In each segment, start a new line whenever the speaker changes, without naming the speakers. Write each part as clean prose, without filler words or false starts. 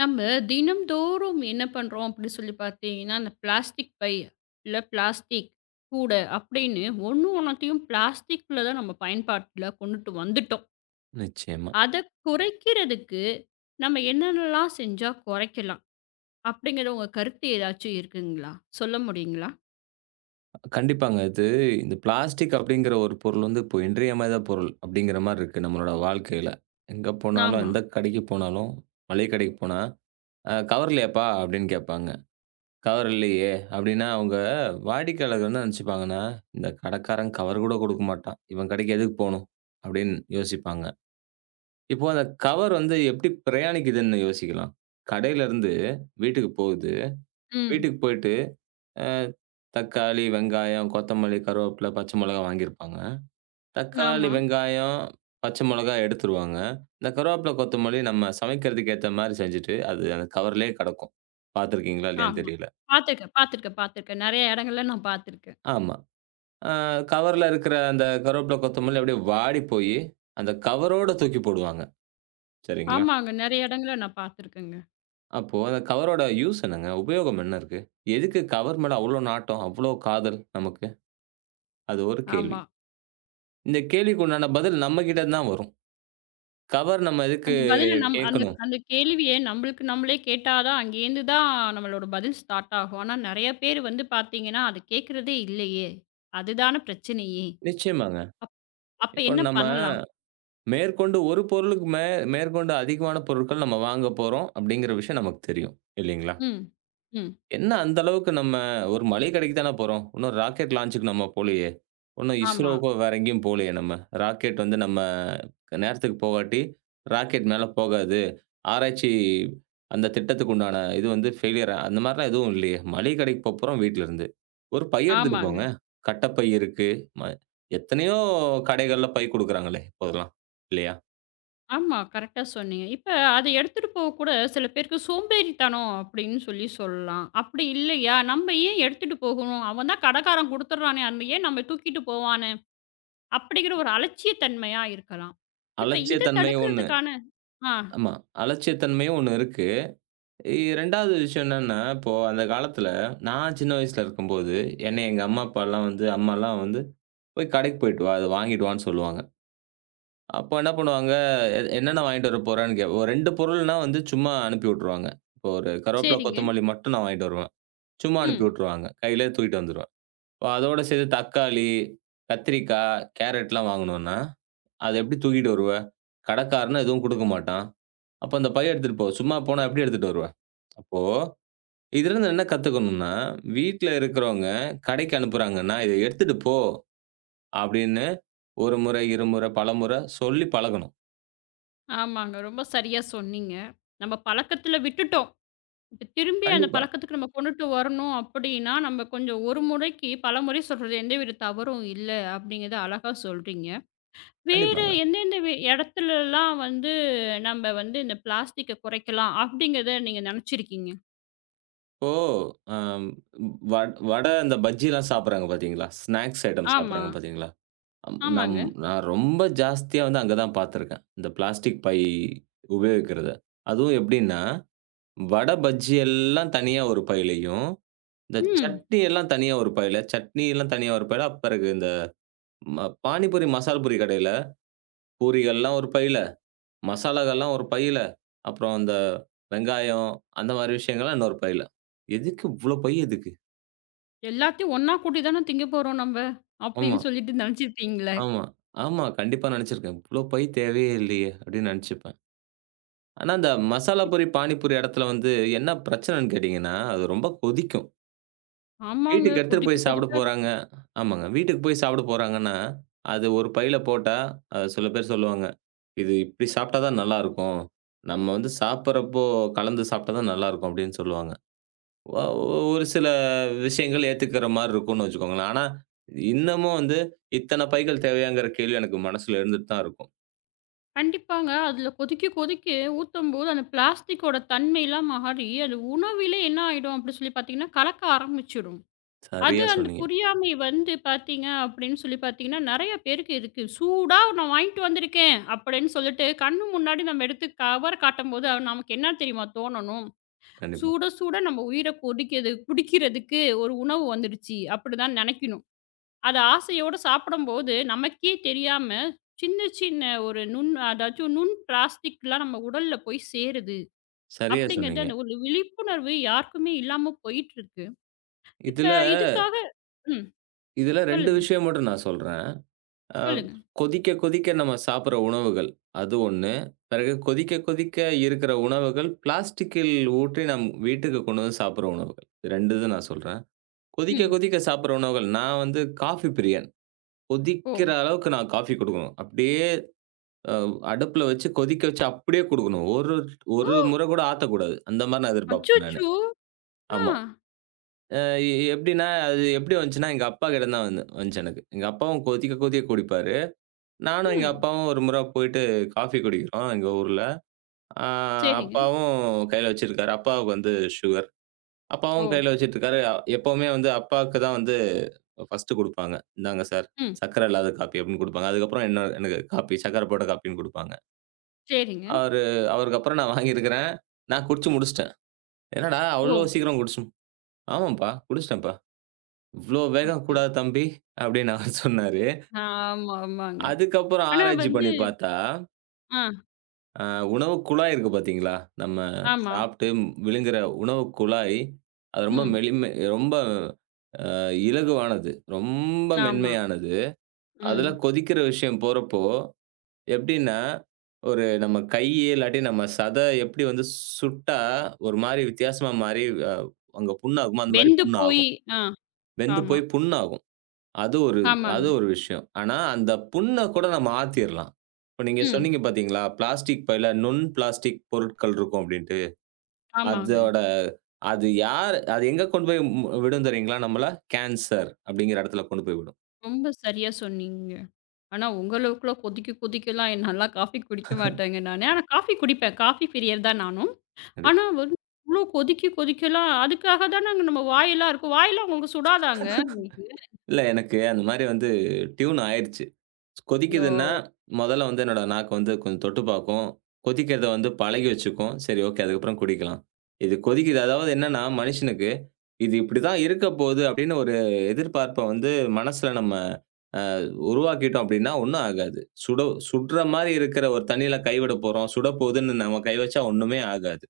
நம்ம தினம்தோறும் என்ன பண்றோம் அப்படி சொல்லி பார்த்தீங்கன்னா, அந்த பிளாஸ்டிக் பை, இல்ல பிளாஸ்டிக் கூடை அப்படின்னு ஒண்ணு ஒண்ணத்தையும் பிளாஸ்டிக்ல தான் நம்ம பயன்பாட்டுல கொண்டுட்டு வந்துட்டோம்.
நிச்சயமா.
அத குறைக்கிறதுக்கு நம்ம என்னென்னலாம் செஞ்சா குறைக்கலாம்? அப்படிங்கிற உங்க கருத்து ஏதாச்சும் இருக்குங்களா? சொல்ல முடியுங்களா?
கண்டிப்பாங்க. இந்த பிளாஸ்டிக் அப்படிங்கிற ஒரு பொருள் வந்து இப்போ இன்றியமையாத பொருள் அப்படிங்கிற மாரி இருக்கு நம்மளோட வாழ்க்கையில. எங்க போனாலும்,
ஆமா.
எந்த கடைக்கு போனாலும், மளிகை கடைக்கு போனா, கவர் இல்லையாப்பா?" அப்படின்னு கேட்பாங்க. "கவர் இல்லையே." அப்படின்னா அவங்க வாடிக்கையாளர்கள் என்ன நினைச்சுப்பாங்கன்னா, "இந்த கடைக்காரன் கவர் கூட குடுக்க மாட்டான். இவன் கடைக்கு எதுக்கு போணும்?" அப்படின்னு யோசிப்பாங்க. இப்போ அந்த கவர் வந்து எப்படி பிரயாணிக்குதுன்னு யோசிக்கலாம். கடையிலருந்து வீட்டுக்கு போகுது.
ம்.
வீட்டுக்கு போயிட்டு அ தக்காளி, வெங்காயம், கொத்தமல்லி, கருவேப்பில, பச்சை மொளகா வாங்கியிருப்பாங்க. தக்காளி,
ஆமா,
வெங்காயம், பச்சை மொளகா எடுத்துருவாங்க. இந்த கருவேப்பில, கொத்தமல்லி நம்ம சமைக்கிறதுக்கு ஏத்த மாரி செஞ்சுட்டு, அது அந்த கவர்லயே கெடக்கும். பார்த்துருக்கீங்களா இல்லையான்னு
ஆமா.
தெரியல.
பார்த்துருக்கேன், பார்த்துருக்கேன், பார்த்துருக்கேன். நெறைய இடங்கள்ல நான் பார்த்துருக்கேன்.
ஆமா. அ கவர்ல இருக்கிற அந்த கருவேப்பில, கொத்தமல்லி அப்படியே வாடி போயி, அந்த கவரோட தூக்கி போடுவாங்க. சரிங்களா?
ஆமாங்க. நெறைய இடங்கள்ல நான் பார்த்துருக்கேங்க.
அப்போ அந்த கவரோட யூஸ் என்னங்க? உபயோகம் என்ன இருக்கு? எதுக்கு கவர் மேல அவ்ளோ நாட்டம்? அவ்ளோ காதல் நமக்கு? அது ஒரு கேள்வி.
ஆமா.
இந்த கேள்விக்கு உண்டான பதில் நம்ம கிட்ட தான் வரும். கவர் நம்ம எதுக்கு
அந்த பதில நம் அந்த
கேட்கணும்?
அந்த கேள்விய நம்மளுக்கு நம்மளே கேட்டா தான், அங்கேருந்து தான் நம்மளோட பதில் ஸ்டார்ட் ஆகும். ஆனா நெறைய பேர் வந்து பார்த்தீங்கன்னா, அது கேட்கிறதே இல்லையே! அதுதான பிரச்சனையே!
நிச்சயமாங்க.
அப் அப்ப
இப்போ
என்ன
நம்ம
பண்ணலாம்?
மேற்கொண்டு ஒரு பொருளுக்கு மே மேற்கொண்டு அதிகமான பொருட்கள் நம்ம வாங்க போறோம் அப்படிங்கிற விஷயம் நமக்கு தெரியும். இல்லைங்களா?
ம். ம்.
என்ன அந்த அளவுக்கு நம்ம ஒரு மளிகை கடைக்கு தானே போறோம். ஒண்ணும் ராக்கெட் லாஞ்சுக்கு நம்ம போலயே. ஒண்ணும்
ஆமா.
இஸ்ரோவுக்கோ வேற எங்கேயும் போலயே நம்ம. ராக்கெட் வந்து நம்ம நேரத்துக்கு போகாட்டி, ராக்கெட் மேல போகாது. ஆராய்ச்சி அந்த திட்டத்துக்கு உண்டான இது வந்து ஃபெயிலியர் அந்த மாரிலாம் எதுவும் இல்லையே! மளிகை கடைக்கு போப்போறோம் வீட்ல இருந்து. ஒரு பை எடுத்துட்டு
ஆமாங்க.
போங்க. கட்ட பை இருக்கு. ம எத்தனையோ கடைகள்ல பை குடுக்குறாங்களே இப்போதெல்லாம். இல்லையா?
ஆமா. கரெக்ட்டா சொன்னீங்க. இப்ப அத எடுத்துட்டு போக கூட சில பேருக்கு சோம்பேறித்தனம் அப்படின்னு சொல்லி சொல்லலாம். அப்படி இல்லையா? நம்ம ஏன் எடுத்துட்டு போகணும்? அவன் தான் கடைக்காரன் குடுத்துடுறானே! அந்த ஏன் நம்ம தூக்கிட்டு போவானே! அப்படிங்கிற ஒரு அலட்சியத்தன்மையா இருக்கலாம். இப்ப இத
அலட்சியத்தன்மை ஒண்ணு.
தடுக்கிறதுக்கான ஆ
ஆமா. அலட்சியத்தன்மையும் ஒண்ணு இருக்கு. 2வது விஷயம் என்னன்னா, இப்போ அந்த காலத்துல நான் சின்ன வயசுல இருக்கும்போது, என்னைய எங்க அம்மாலாம் வந்து "போய் கடைக்கு போயிட்டு வா. அத வாங்கிட்டு வான்னு" சொல்லுவாங்க. அப்ப என்ன பண்ணுவாங்க, எ என்னென்ன வாங்கிட்டு வர போறேன்னு கே ஒரு 2 பொருள்னா வந்து சும்மா அனுப்பி விட்டுருவாங்க. இப்போ ஒரு கருவேப்பில,
சரிங்க.
கொத்தமல்லி மட்டும் நான் வாங்கிட்டு வருவேன். சும்மா அனுப்பி
ம்.
விட்டுருவாங்க. கையிலேயே தூக்கிட்டு வந்துருவேன். இப்போ அதோட சேர்த்து தக்காளி, கத்திரிக்காய், கேரட்லாம் வாங்கணும்னா, அத எப்படி தூக்கிட்டு வருவ? கடைக்காரனும் எதுவும் குடுக்க மாட்டான். அப்ப அந்த பை எடுத்துட்டு போ. சும்மா போனா எப்படி எடுத்துட்டு வருவ? அப்போ இதிலிருந்து என்ன கத்துக்கணும்னா, வீட்ல இருக்கிறவங்க கடைக்கு அனுப்புறாங்கன்னா, "இத எடுத்துட்டு போ" அப்படின்னு 1 முறை, 2 முறை, பலமுறை சொல்லி பழகணும்.
ஆமாங்க. ரொம்ப சரியா சொன்னீங்க. நம்ம பழக்கத்துல விட்டுட்டோம். இப்ப திரும்பி அந்த
கண்டிப்பா,
பழக்கத்துக்கு நம்ம கொண்டுட்டு வரணும் அப்படின்னா, நம்ம கொஞ்சம் ஒரு முறைக்கு பலமுறை சொல்றது எந்தவித தவறும் இல்ல அப்படிங்கிறத அழகா சொல்றீங்க. வேற
கண்டிப்பாங்க.
எந்தெந்த இடத்துலலாம் வந்து நம்ம வந்து இந்த பிளாஸ்டிக்க குறைக்கலாம் அப்படிங்கிறத நீங்க நினைச்சிருக்கீங்க?
இப்போ அம் வட் வடை அந்த பஜ்ஜிலாம் சாப்பிடுறாங்க பார்த்தீங்களா? ஸ்நாக்ஸ் ஐட்டம்
ஆமா.
சாப்பிடுறாங்க பார்த்தீங்களா? அம் நம்
ஆமாங்க.
நான் ரொம்ப ஜாஸ்தியா வந்து அங்க தான் பார்த்துருக்கேன். இந்த பிளாஸ்டிக் பை உபயோகிக்கிறத. அதுவும் எப்படின்னா, வடை, பஜ்ஜி எல்லாம் தனியா ஒரு பையிலயும், இந்த
ம்.
சட்னி எல்லாம் தனியா ஒரு பையில, சட்னி எல்லாம் தனியா ஒரு பையில, பிறகு இந்த ம பானிபூரி, மசால் பூரி கடையில பூரிகள்லாம் ஒரு பையில, மசாலாகள்லாம் ஒரு பையில, அப்புறம் அந்த வெங்காயம் அந்த மாரி விஷயங்கள்லாம் இன்னொரு பையில. எதுக்கு இவ்ளோ பை எதுக்கு?
எல்லாத்தையும் ஒண்ணா கூட்டி தானே திங்க போறோம் நம்ம.
ஆமா.
அப்படின்னு சொல்லிட்டு நினைச்சிருப்பீங்களே.
ஆமா, ஆமா. கண்டிப்பா நெனச்சிருக்கேன். இவ்ளோ பை தேவையே இல்லையே! அப்டின்னு நெனச்சுப்பேன். ஆனா, அந்த மசாலா
இப்-
பூரி, பானிபூரி எடத்துல வந்து என்ன பிரச்சனன்னு கேட்டீங்கன்னா, அது ரொம்ப கொதிக்கும்.
ஆமாங்க.
வீட்டுக்கு எடுத்துட்டு
கொதிக்க
போய் சாப்பிட
கொதிக்க
போறாங்க.
இருக்கும்.
ஆமாங்க. வீட்டுக்கு போய் சாப்பிட போறாங்கன்னா, அது ஒரு பையில போட்டா, சில பேர் சொல்லுவாங்க. "இது இப்டி சாப்ட்டா தான் நல்லாருக்கும். நம்ம வந்து சாப்பிடுறப்போ கலந்து சாப்ட்டா தான் நல்லாருக்கும்" அப்டின்னு சொல்லுவாங்க. ஒ ஒரு சில விஷயங்கள் ஏத்துக்கிற மாரி இருக்கும்னு வச்சுக்கோங்களேன். ஆனா, இன்னமும் வந்து இத்தன பைகள் தேவையாங்கிற கேள்வி எனக்கு மனசுல இருந்துட்டு தான் இருக்கும்.
கண்டிப்பாங்க. அதுல கொதிக்க கொதிக்க ஊத்தும்போது அந்த பிளாஸ்டிக்கோட தன்மைலாம் மாறி, அது உணவிலே என்ன ஆயிடும் அப்படின்னு சொல்லி பார்த்தீங்கன்னா, கலக்க ஆரம்பிச்சுடும். அது
சரியா
அந்த
சொன்னீங்க.
புரியாமை வந்து பார்த்தீங்க அப்படின்னு சொல்லி பார்த்தீங்கன்னா, நெறைய பேருக்கு இருக்கு. சூடா நான் வாங்கிட்டு வந்திருக்கேன் அப்படின்னு சொல்லிட்டு, கண்ணு முன்னாடி நம்ம எடுத்து கவர் காட்டும்போது நமக்கு என்ன தெரியுமா தோணணும்?
கண்டிப்பா.
சுட சுட நம்ம உயிர கொதிக்குது குடிக்கிறதுக்கு ஒரு உணவு வந்துடுச்சு அப்படிதான் நினைக்கணும். அத ஆசையோட சாப்பிடும்போது நமக்கே தெரியாம சின்ன சின்ன ஒரு நுண் அதாச்சும் நுண் பிளாஸ்டிக்லாம் நம்ம உடல்ல போய் சேருது
சரியா
அப்படிங்கிறது
சொன்னீங்க.
அந்த ஒரு விழிப்புணர்வு யாருக்குமே இல்லாம போயிட்டு இருக்கு. இப்ப
இதுல
இதுக்காக ம்.
இதுல 2
சொல்லுங்க,
விஷயம் மட்டும் நான் சொல்றேன். அ
சொல்லுங்க.
கொதிக்க கொதிக்க நம்ம சாப்பிடுற உணவுகள், அது 1. பிறகு கொதிக்க கொதிக்க இருக்கிற உணவுகள், பிளாஸ்டிக்கில் ஊற்றி நம் வீட்டுக்கு கொண்டு வந்து சாப்பிடுற உணவுகள். 2 இது நான் சொல்றேன். கொதிக்க
ம்.
கொதிக்க சாப்பிடுற உணவுகள், நான் வந்து காஃபி பிரியன்.
ஓ!
கொதிக்கிற அளவுக்கு நான் காஃபி குடுக்கணும். அப்படியே அ அடுப்புல வச்சு கொதிக்க வச்சு அப்படியே குடுக்கணும். ஒரு ஒரு முறை கூட ஆத்தக்கூடாது. அந்த மாரி நான் எதிர்பார்ப்பேன் நானு.
அச்சச்சோ! ஆ.
ஆமா. அ எ எப்படின்னா, அது எப்படி வந்துச்சுன்னா, எங்க அப்பாகிட்டதான் வந்துச்சு எனக்கு. எங்க அப்பாவும் கொதிக்க கொதிக்க குடிப்பாரு. நானும் எங்க
ம்.
அப்பாவும் ஒரு முறை போயிட்டு காஃபி குடிக்கிறோம் எங்க ஊர்ல. ஆ
சரிங்க.
அப்பாவும் கையில வச்சிருக்காரு. அப்பாவுக்கு வந்து சுகர்.
ஓ!
அப்பாவும் கையில வச்சுட்டுருக்காரு. எப்பவுமே வந்து அப்பாவுக்கு தான் வந்து ஃபர்ஸ்ட்டு குடுப்பாங்க. "இந்தாங்க சார்,
ம்.
சர்க்கரை இல்லாத காப்பி" அப்படின்னு குடுப்பாங்க. அதுக்கப்புறம் என்ன எனக்கு காப்பி, சர்க்கரை போட்ட காப்பின்னு குடுப்பாங்க.
சரிங்க.
அவரு அவருக்கு அப்புறம் நான் வாங்கியிருக்கிறேன். நான் குடிச்சு முடிச்சுட்டேன். "என்னடா
ஓ!
அவ்வளோ சீக்கிரம் குடிச்சு" "ஆமாம்ப்பா, குடிச்சுட்டேன்ப்பா" "இவ்ளோ வேகம்
அச்சோ!
கூடாது தம்பி" அப்படின்னு அவர் சொன்னாரு.
ஆமா, ஆமாங்க.
அதுக்கப்புறம்
ஆனா
ஆராய்ச்சி
வந்து
பண்ணி பார்த்தா,
ஆ,
அ உணவு குழாய் இருக்கு பார்த்தீங்களா? நம்ம
ஆமா.
சாப்பிட்டு விழுங்குற உணவு குழாய், அது ரொம்ப
ம்.
மெலிமை ரொம்ப அ இலகுவானது. ரொம்ப
ஆமா.
மென்மையானது. அதுல
ம்.
கொதிக்கிற விஷயம் போறப்போ எப்படின்னா, ஒரு நம்ம கை இல்லாட்டி நம்ம சதை எப்படி வந்து சுட்டா ஒரு மாரி வித்தியாசமா மாறி அ அங்க புண்ணாகுமோ, அந்த மாரி
வெந்து போய்
புண்ணாகும்.
ஆ
வெந்து
ஆமா.
போய் புண்ணாகும். அது ஒரு
ஆமாங்க.
அது ஒரு விஷயம். ஆனா, அந்த புண்ண கூட நம்ம ஆத்திரலாம். இப்ப நீங்க
ம்.
சொன்னீங்க பார்த்தீங்களா, பிளாஸ்டிக் பையில நுண் பிளாஸ்டிக் பொருட்கள் இருக்கும் அப்டின்ட்டு.
ஆமாங்க.
அதோட அது யார் அது எங்க கொண்டு போய் விடும் தெரியுங்களா நம்மள? கேன்சர் அப்டிங்கிற இடத்துல கொண்டு போய் விடும்.
ரொம்ப சரியா சொன்னீங்க. ஆனா உங்களவுக்குள்ள கொதிக்க கொதிக்கலாம் நல்லா காஃபி குடிக்க மாட்டேங்க நானு. ஆனா காஃபி குடிப்பேன். காஃபி பிரியர் தான் நானும். ஆனா வந்து இவ்ளோ கொதிக்க கொதிக்கலாம் அதுக்காக தானங்க நம்ம வாயெல்லாம் இருக்கும். வாயெல்லாம் உங்களுக்கு சுடாதாங்க உங்களுக்கு?
இல்ல எனக்கு அந்த மாரி வந்து டியூன் ஆயிடுச்சு. கொதிக்குதுன்னா,
ஓ!
மொதல்ல வந்து என்னோட நாக்கு வந்து கொஞ்சம் தொட்டு பாக்கும். கொதிக்கிறத வந்து பழகி வச்சுக்கும். சரி ஓகே. அதுக்கப்புறம் குடிக்கலாம். இது கொதிக்குது. அதாவது என்னன்னா, மனுஷனுக்கு இது இப்படிதான் இருக்க போகுது அப்படின்னு ஒரு எதிர்பார்ப்ப வந்து மனசுல நம்ம அ உருவாக்கிட்டோம் அப்படின்னா, ஒண்ணும் ஆகாது. சுட சுடுற மாரி இருக்கிற ஒரு தண்ணீல கை விட போறோம். சுடப்போகுதுன்னு நம்ம கை வச்சா ஒண்ணுமே ஆகாது.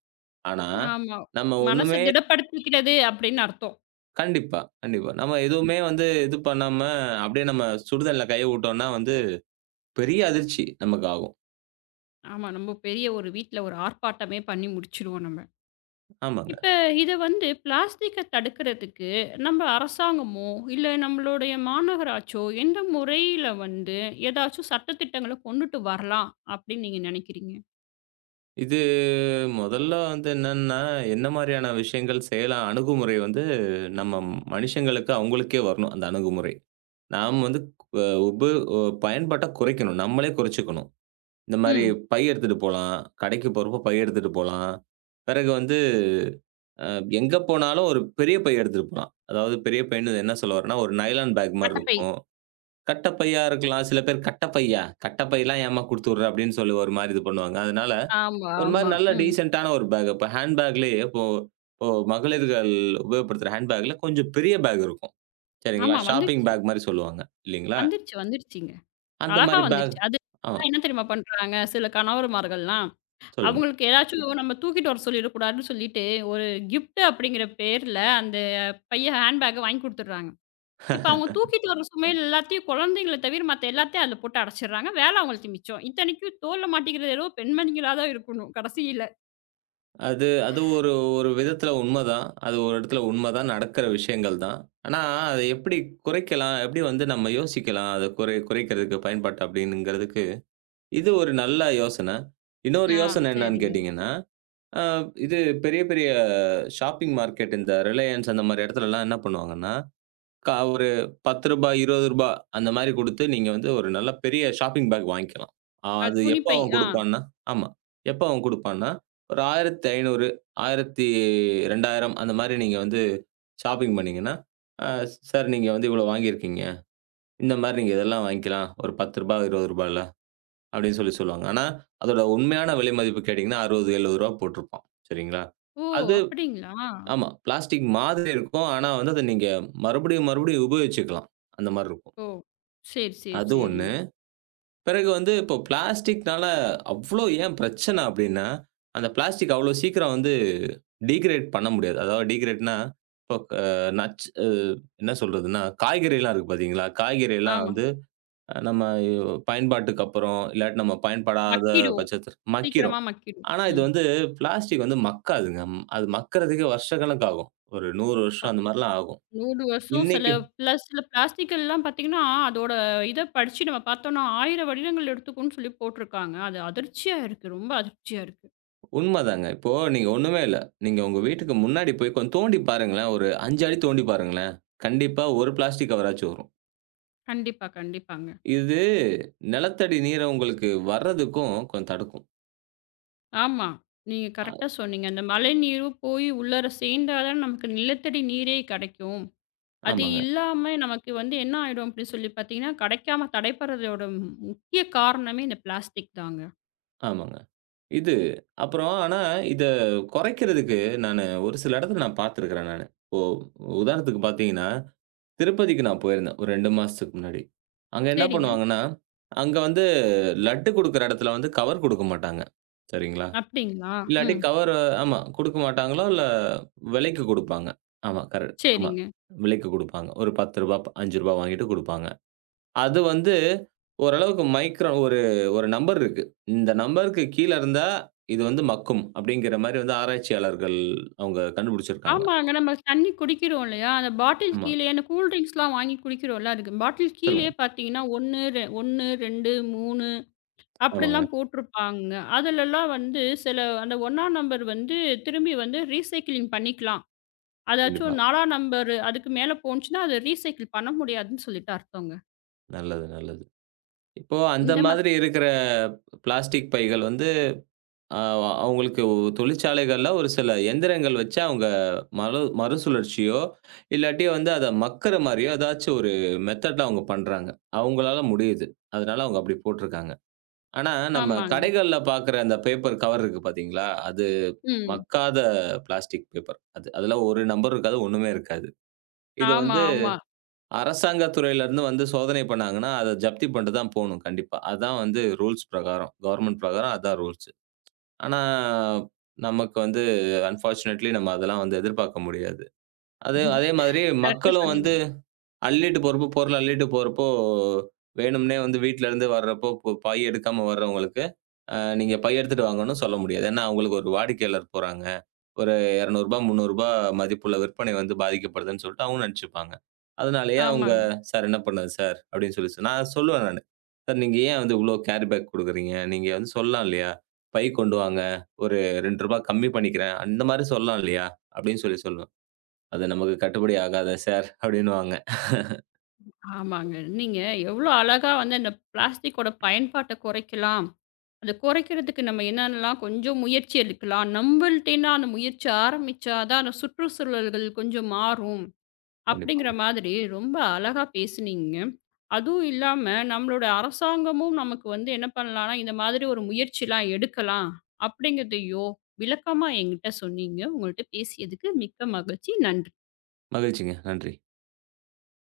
ஆனா,
ஆமா.
நம்ம
மனச
ஒண்ணுமே
திடப்படுத்திக்கிறது அப்படின்னு அர்த்தம்.
கண்டிப்பா, கண்டிப்பா. நம்ம எதுவுமே வந்து இது பண்ணாம அப்படியே நம்ம சுடுதண்ணில கைய விட்டோம்னா வந்து பெரிய அதிர்ச்சி நமக்கு ஆகும்.
ஆமா. நம்ம பெரிய ஒரு வீட்ல ஒரு ஆர்ப்பாட்டமே பண்ணி முடிச்சுருவோம் நம்ம.
ஆமாங்க.
இப்ப இத வந்து பிளாஸ்டிக்க தடுக்கிறதுக்கு நம்ம அரசாங்கமோ, இல்ல நம்மளுடைய மாநகராட்சோ எந்த முறையில வந்து ஏதாச்சும் சட்டதிட்டங்கள கொண்டுட்டு வரலாம் அப்படின்னு நீங்க நினைக்கிறீங்க?
இது முதல்ல வந்து என்னன்னா, என்ன மாரியான விஷயங்கள் செய்யலாம்? அணுகுமுறை வந்து நம்ம மனுஷங்களுக்கு அவங்களுக்கே வரணும், அந்த அணுகுமுறை. நாம் வந்து அ உப அ பயன்பாட்ட குறைக்கணும். நம்மளே குறைச்சுக்கணும். இந்த மாரி
ம்.
பை எடுத்துட்டு போலாம். கடைக்கு போறப்போ பை எடுத்துட்டு போலாம். பிறகு வந்து அ எங்க போனாலும் ஒரு பெரிய பை எடுத்துட்டு போலாம். அதாவது பெரிய பைன்னு என்ன சொல்ல வரேன்னா, ஒரு நைலான் பேக் மாரி
மட்டப்பை.
இருக்கும். கட்டப்பையா இருக்கலாம். சில பேர் "கட்டப்பையா? கட்டப்பைலாம் ஏம்மா குடுத்து விடுற?" அப்படின்னு சொல்லி ஒரு மாரி இது பண்ணுவாங்க. அதனால
ஆமா,
ஒரு மாரி
ஆமா.
நல்ல
ம்.
டீசென்ட்டான ஒரு பேக். இப்போ மகளிர்கள் உபயோகப்படுத்துற ஹேண்ட் பேக்ல கொஞ்சம் பெரிய பேக் இருக்கும். சரிங்களா?
ஆமா
ஷாப்பிங்
வந்துருச்சு.
பேக் மாரி சொல்லுவாங்க. இல்லீங்களா?
வந்துருச்சு, வந்துருச்சுங்க.
அந்த
அழகா
மாரி பேக்.
வந்துருச்சு. அது
ஆமா.
என்ன தெரியுமா பண்றாங்க? சில கணவர்மார்கள்லாம்,
சொல்லுங்க.
அவங்களுக்கு ஏதாச்சும் நம்ம தூக்கிட்டு வர சொல்லிடக்கூடாதுன்னு சொல்லிட்டு, ஒரு கிஃப்ட் அப்படிங்கிற பேர்ல அந்த பைய ஹேண்ட் பேக்க வாங்கி குடுத்துடுறாங்க. இப்ப அவங்க தூக்கிட்டு வர சுமையில எல்லாத்தையும் குழந்தைங்கள தவிர மத்த எல்லாத்தையும் அதில போட்டு அடைச்சிடுறாங்க. வேலை அவங்களுக்கு மிச்சம். இத்தனைக்கும் தோள்ல மாட்டிக்கிறது ஏதோ பெண்மணிகளா தான் இருக்கணும் கடைசியில.
அது அது ஒரு ஒரு விதத்துல உண்மதான். அது ஒரு இடத்துல உண்மதான். நடக்கிற விஷயங்கள் தான். ஆனா, அத எப்படி குறைக்கலாம்? எப்படி வந்து நம்ம யோசிக்கலாம்? அத குறைக்கிறதுக்கு பயன்பாட்ட அப்படின்ங்கிறதுக்கு, இது ஒரு நல்ல யோசனை. இன்னொரு
ஆ
யோசனை என்னன்னு
சரிங்க.
கேட்டீங்கன்னா அ இது பெரிய, பெரிய ஷாப்பிங் மார்க்கெட் இந்த ரிலையன்ஸ் அந்த மாரி இடத்துலலாம் என்ன பண்ணுவாங்கன்னா, ஒரு ரூ. 10 ரூ. 20 அந்த மாரி குடுத்து நீங்க வந்து ஒரு நல்ல பெரிய ஷாப்பிங் பேக் வாங்கிக்கலாம். அது எப்ப
துணிப்பை.
அவன்
ஆ.
குடுப்பான்னா ஆமா. எப்ப அவன் குடுப்பான்னா, ஒரு 1500 1200 அந்த மாரி நீங்க வந்து ஷாப்பிங் பண்ணீங்கன்னா, அ சார் நீங்க வந்து இவ்வளோ வாங்கியிருக்கீங்க. இந்த மாரி நீங்க இதெல்லாம் வாங்கிக்கலாம். ஒரு ரூ. 10 ரூ. 20ல அப்படின்னு சொல்லி சொல்லுவாங்க. ஆனா, அதோட உண்மையான விலை மதிப்பு கேட்டீங்கன்னா, ரூ. 60 ரூ. 70 போட்டிருப்பான். சரிங்களா?
ஓ!
அது
அப்படிங்களா?
ஆமா. பிளாஸ்டிக் மாதிரி இருக்கும். ஆனா வந்து அத நீங்க மறுபடியும், மறுபடியும் உபயோகிச்சுக்கலாம். அந்த மாரி இருக்கும்.
ஓ! சரி, சரி,
அது ஒண்ணு.
சரிங்க.
பிறகு வந்து இப்போ பிளாஸ்டிக்னால அவ்ளோ ஏன் பிரச்சனை அப்டின்னா, அந்த பிளாஸ்டிக் அவ்ளோ சீக்கிரம் வந்து டீகிரேட் பண்ண முடியாது. அதாவது டீகிரேட்னா, இப்போ க நச்சு அ என்ன சொல்றதுன்னா, காய்கறிலாம் இருக்கு பார்த்தீங்களா? காய்கறிலாம்
ஆமா.
வந்து நம்ம பயன்பாட்டுக்கு அப்புறம், இல்லாட்டி நம்ம பயன்படாத
மக்கிடும்.
பட்சத்தில மக்கிரும்.
சீக்கிரமா மக்கிடும்.
ஆனா இது
ம்.
வந்து பிளாஸ்டிக் வந்து மக்காதுங்க. ம், அது மக்கறதுக்கே வருஷக்கணக்காகும். ஒரு 100
ப
வருஷம் அந்த மாரிலாம் ஆகும்.
100 வருஷம் சில
இன்னைக்கு
சில பிளாஸ்டிக்கெல்லாம் பார்த்தீங்கன்னா, அதோட இத படிச்சு நம்ம பார்த்தோம்னா 1000 வருடங்கள் எடுத்துக்கும்ன்னு சொல்லி போட்டிருக்காங்க. அது அதிர்ச்சியா இருக்கு. ரொம்ப அதிர்ச்சியா இருக்கு.
உண்மதாங்க. இப்போ நீங்க ஒண்ணுமே இல்ல. நீங்க உங்க வீட்டுக்கு முன்னாடி போய் கொஞ்சம் தோண்டி பாருங்களேன். ஒரு 5 அடி தோண்டி பாருங்களேன். கண்டிப்பா ஒரு பிளாஸ்டிக் கவராச்சும் வரும்.
கண்டிப்பா, கண்டிப்பாங்க.
இது நிலத்தடி நீர உங்களுக்கு வர்றதுக்கும் கொஞ்சம் தடுக்கும்.
ஆமா. நீங்க
அ
கரெக்ட்டா சொன்னீங்க. அந்த மழைநீரும் போய் உள்ளார சேர்ந்தா தான் நமக்கு நிலத்தடி நீரே கிடைக்கும். அது
ஆமாங்க,
இல்லாம நமக்கு வந்து என்ன ஆயிடும் அப்படின்னு சொல்லி பார்த்தீங்கன்னா, கிடைக்காம தடைப்படுறதோட முக்கிய காரணமே இந்த பிளாஸ்டிக் தாங்க.
ஆமாங்க. இது அப்புறம் ஆனா இத குறைக்கிறதுக்கு நானு ஒரு சில இடத்துல நான் பார்த்துருக்கிறேன் நானு. உதாரணத்துக்கு பார்த்தீங்கன்னா, திருப்பதிக்கு நான் போயிருந்தேன். ஒரு 2 மாசத்துக்கு முன்னாடி. அங்க என்ன
சரிங்க.
பண்ணுவாங்கன்னா, அங்க வந்து லட்டு குடுக்குற இடத்துல வந்து கவர் குடுக்க மாட்டாங்க. சரிங்களா?
அப்படிங்களா?
இல்லாட்டி
ம்.
கவர் ஆமா. குடுக்க மாட்டாங்களோ, இல்ல விலைக்கு குடுப்பாங்க. ஆமா கரெக்ட். ஆமா.
சரிங்க.
விலைக்கு குடுப்பாங்க. ஒரு ரூ. 10 ரூ. 5 வாங்கிட்டு குடுப்பாங்க. அது வந்து ஓரளவுக்கு மைக்ரோ ஒரு ஒரு நம்பர் இருக்கு. இந்த நம்பருக்கு கீழ இருந்தா இது வந்து மக்கும். அப்படிங்கிற மாரி வந்து ஆராய்ச்சியாளர்கள் அவங்க கண்டுபிடிச்சிருக்காங்க.
ஆமாங்க. நம்ம தண்ணி குடிக்கிறோம் இல்லையா? அந்த பாட்டில்
ஆமா.
கீழயே அந்த கூல் ட்ரிங்க்ஸ்லாம் வாங்கி குடிக்கிறோம்ல, அதுக்கு பாட்டில்
சொல்லுங்க.
கீழயே பார்த்தீங்கன்னா 1, 2 1, 2, 3
ஆமாங்க.
அப்படிலாம் போட்டிருப்பாங்க. அதுலலாம் வந்து சில அந்த 1ஆம் நம்பர் வந்து திரும்பி வந்து ரீசைக்கிளிங் பண்ணிக்கலாம்.
கண்டிப்பா.
அதாச்சும் 4ஆம் நம்பரு அதுக்கு மேல போணுச்சுன்னா, அத ரீசைக்கிள் பண்ண முடியாதுன்னு சொல்லிட்டு அர்த்தங்க.
நல்லது, நல்லது. இப்போ அந்த
இந்த மா
மாதிரி இருக்கிற பிளாஸ்டிக் பைகள் வந்து ஆ அவங்களுக்கு தொழிற்சாலைகள்ல ஒரு சில எந்திரங்கள் வச்சு அவங்க மறுசுழற்சியோ, இல்லாட்டி வந்து அத மக்குற மாரியோ ஏதாச்சும் ஒரு மெத்தட்ல அவங்க பண்றாங்க. அவங்களால முடியுது. அதனால அவங்க அப்படி போட்டிருக்காங்க. ஆனா நம்ம
ஆமாங்க.
கடைகள்ல பாக்குற அந்த பேப்பர் கவர் இருக்கு பாத்தீங்களா? அது
ம்.
மக்காத பிளாஸ்டிக் பேப்பர். அதுல ஒரு நம்பர் இருக்காது. ஒண்ணுமே இருக்காது. இது
ஆமா,
வந்து
ஆமா.
அரசாங்க துறையில இருந்து வந்து சோதனை பண்ணாங்கன்னா, அத ஜப்தி பண்ணிட்டு தான் போணும் கண்டிப்பா. அதான் வந்து ரூல்ஸ் பிரகாரம். கவர்ன்மெண்ட் பிரகாரம் அதான் ரூல்ஸ். ஆனா, நமக்கு வந்து அன்ஃபார்ச்சுனேட்லி நம்ம அதெல்லாம் வந்து எதிர்பார்க்க முடியாது. அது அதே மாதிரி
கரெக்ட்டா
மக்களும்
சொன்னீங்க.
வந்து அள்ளிட்டு போறப்போ, பொருள் அள்ளிட்டு போறப்போ, வேணும்னே வந்து வீட்லருந்து வர்றப்போ பை எடுக்காம வர்றவங்களுக்கு, நீங்க பை எடுத்துட்டு வாங்கன்னு சொல்ல முடியாது. ஏன்னா, அவங்களுக்கு ஒரு வாடிக்கையாளர் போறாங்க. ஒரு ரூ. 200 ரூ. 300 மதிப்புள்ள விற்பனை வந்து பாதிக்கப்படுதுன்னு சொல்லிட்டு அவங்க நினைச்சுப்பாங்க. அதனாலேயே அவங்க,
ஆமாங்க,
"சார் என்ன பண்ணது சார்?" அப்படின்னு சொல்லி சொன்னா நான் சொல்லுவேன் நானு. "சார் நீங்க ஏன் வந்து இவ்ளோ கேரி பேக் குடுக்குறீங்க? நீங்க வந்து சொல்லலாம் இல்லையா? பை கொண்டு வாங்க. ஒரு ரூ. 2 கம்மி பண்ணிக்கிறேன்." அந்த மாரி சொல்லலாம் இல்லையா? அப்படின்னு சொல்லி சொல்லுவேன். "அது நமக்கு கட்டுப்படி ஆகாதே சார்" அப்படின்னுவாங்க.
ஆமாங்க. நீங்க எவ்வளோ அழகா வந்து அந்த பிளாஸ்டிக்கோட பயன்பாட்ட குறைக்கலாம். அத குறைக்கிறதுக்கு நம்ம என்னென்னலாம் கொஞ்சம் முயற்சி எடுக்கலாம். நம்மள்ட்டேருந்து அந்த முயற்சி ஆரம்பிச்சா தான் அந்த சுற்றுச்சூழல்கள் கொஞ்சம் மாறும். அப்படிங்கிற
கண்டிப்பாங்க.
மாதிரி ரொம்ப அழகா பேசுனீங்க. அதுவும் இல்லாம நம்மளோட அரசாங்கமும் நமக்கு வந்து என்ன பண்ணலாம்னா, இந்த மாதிரி ஒரு முயற்சிலாம் எடுக்கலாம் அப்படிங்கிறதையும் விளக்கமா என்கிட்ட சொன்னீங்க. உங்கள்ட்ட பேசியதுக்கு மிக்க மகிழ்ச்சி. நன்றி.
மகிழ்ச்சிங்க. நன்றி.